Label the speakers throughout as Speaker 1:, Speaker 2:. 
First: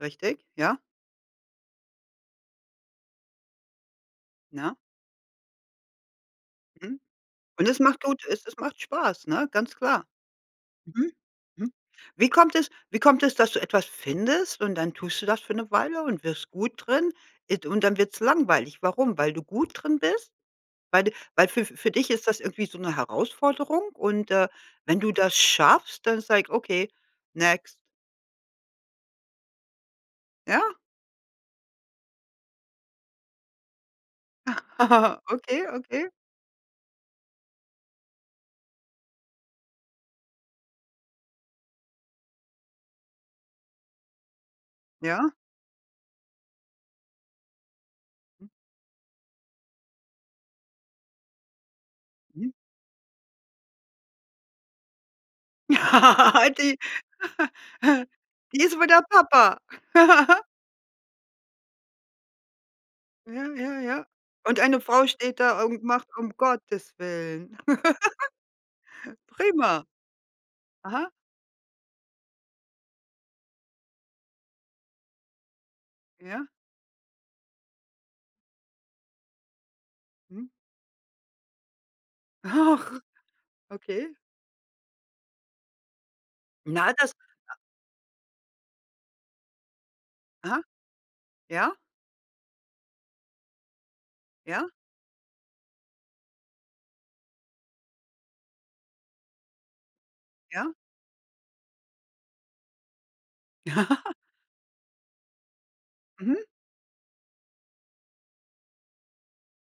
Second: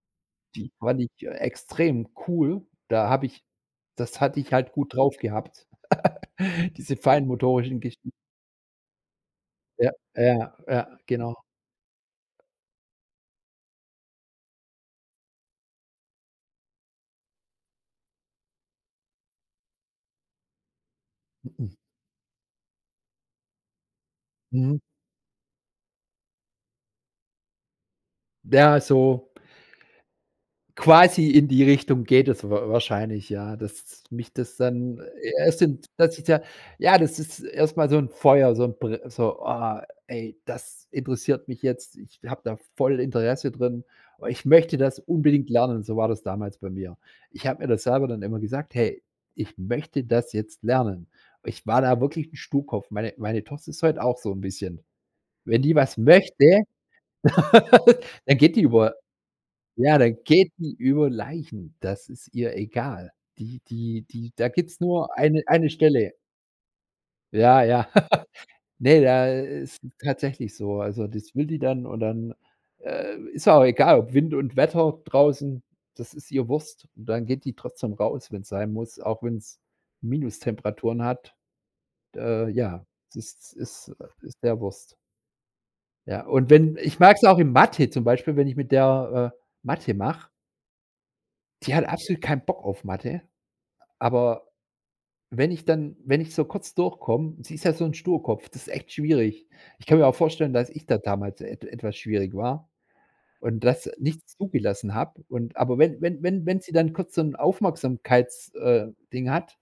Speaker 1: Richtig.
Speaker 2: Die
Speaker 1: Ja.
Speaker 2: fand ich extrem cool. Da hab ich das hatte ich halt
Speaker 1: Ja.
Speaker 2: gut drauf gehabt, diese
Speaker 1: Mhm. Und es
Speaker 2: feinmotorischen
Speaker 1: macht
Speaker 2: Gesten.
Speaker 1: gut es es macht Spaß, ne? Ganz
Speaker 2: Ja,
Speaker 1: klar.
Speaker 2: ja, ja,
Speaker 1: Mhm.
Speaker 2: genau.
Speaker 1: Mhm. Wie kommt es wie kommt es, dass du etwas findest, und dann tust du das für 'ne Weile und wirst gut drin id und dann wird's langweilig. Warum? Weil du gut drin bist? Weil du weil
Speaker 2: Mh
Speaker 1: fü
Speaker 2: mh.
Speaker 1: für dich ist das irgendwie so 'ne Herausforderung und, äh,
Speaker 2: Mhm.
Speaker 1: wenn du das schaffst, dann sag ich: „Okay, next.“
Speaker 2: Ja, so
Speaker 1: Ja.
Speaker 2: quasi in die Richtung geht es wa wahrscheinlich, ja. Dass mich das dann äh, es
Speaker 1: Okay,
Speaker 2: sind
Speaker 1: okay.
Speaker 2: das ist ja ja, das ist erstmal so 'n Feuer, so 'n br so: „Boah, ey, das interessiert mich jetzt." Ich hab da voll Interesse drin. Ich möchte das
Speaker 1: Ja.
Speaker 2: unbedingt lernen. So war das damals bei mir. Ich hab mir das selber dann immer
Speaker 1: Mhm.
Speaker 2: gesagt: „Hey, ich möchte das jetzt lernen.“ Ich war da wirklich 'n
Speaker 1: Mhm.
Speaker 2: Sturkopf. Meine meine Tochter ist heut auch so 'n bisschen. Wenn die was möchte,
Speaker 1: Die
Speaker 2: dann geht die
Speaker 1: die ist wie
Speaker 2: über
Speaker 1: der Papa.
Speaker 2: ja, dann geht die über Leichen. Das ist ihr egal.
Speaker 1: Ja,
Speaker 2: Die
Speaker 1: ja,
Speaker 2: die
Speaker 1: ja.
Speaker 2: die da
Speaker 1: Und
Speaker 2: gibt's
Speaker 1: eine Frau
Speaker 2: nur
Speaker 1: steht
Speaker 2: eine
Speaker 1: da
Speaker 2: eine
Speaker 1: und macht:
Speaker 2: Stelle.
Speaker 1: „Um Gottes Willen."
Speaker 2: Ja, ja. Ne, da ist
Speaker 1: Prima.
Speaker 2: tatsächlich so. Also,
Speaker 1: Aha.
Speaker 2: das will die dann, und dann, äh, ist ihr auch egal, ob Wind und Wetter draußen, das ist
Speaker 1: Ja.
Speaker 2: ihr Wurst. Und dann geht die trotzdem raus, wenn's sein muss, auch wenn's
Speaker 1: Mhm.
Speaker 2: Minustemperaturen hat. Äh, ja,
Speaker 1: Ach.
Speaker 2: es ist ist
Speaker 1: Okay.
Speaker 2: ist der Wurst. Ja, und wenn
Speaker 1: Na,
Speaker 2: ich
Speaker 1: das
Speaker 2: mag's auch in Mathe zum Beispiel, wenn ich mit der, äh, Mathe mach
Speaker 1: Aha.
Speaker 2: Die
Speaker 1: Ja.
Speaker 2: hat absolut keinen Bock auf Mathe, aber
Speaker 1: Ja.
Speaker 2: wenn ich dann wenn ich so kurz durchkomm sie ist ja so 'n Sturkopf, das ist echt schwierig. Ich kann mir auch vorstellen, dass
Speaker 1: Ja.
Speaker 2: ich da damals et etwas schwierig war und das
Speaker 1: Ja.
Speaker 2: nicht zugelassen hab, und aber wenn wenn
Speaker 1: Mhm.
Speaker 2: wenn wenn sie dann kurz so 'n Aufmerksamkeits äh, Ding hat,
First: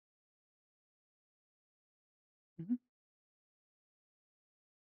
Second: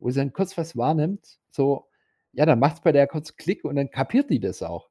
Speaker 2: wo sie dann kurz was wahrnimmt, so, ja, dann
Speaker 1: Mhm.
Speaker 2: macht's bei der kurz Klick und dann kapiert die das auch.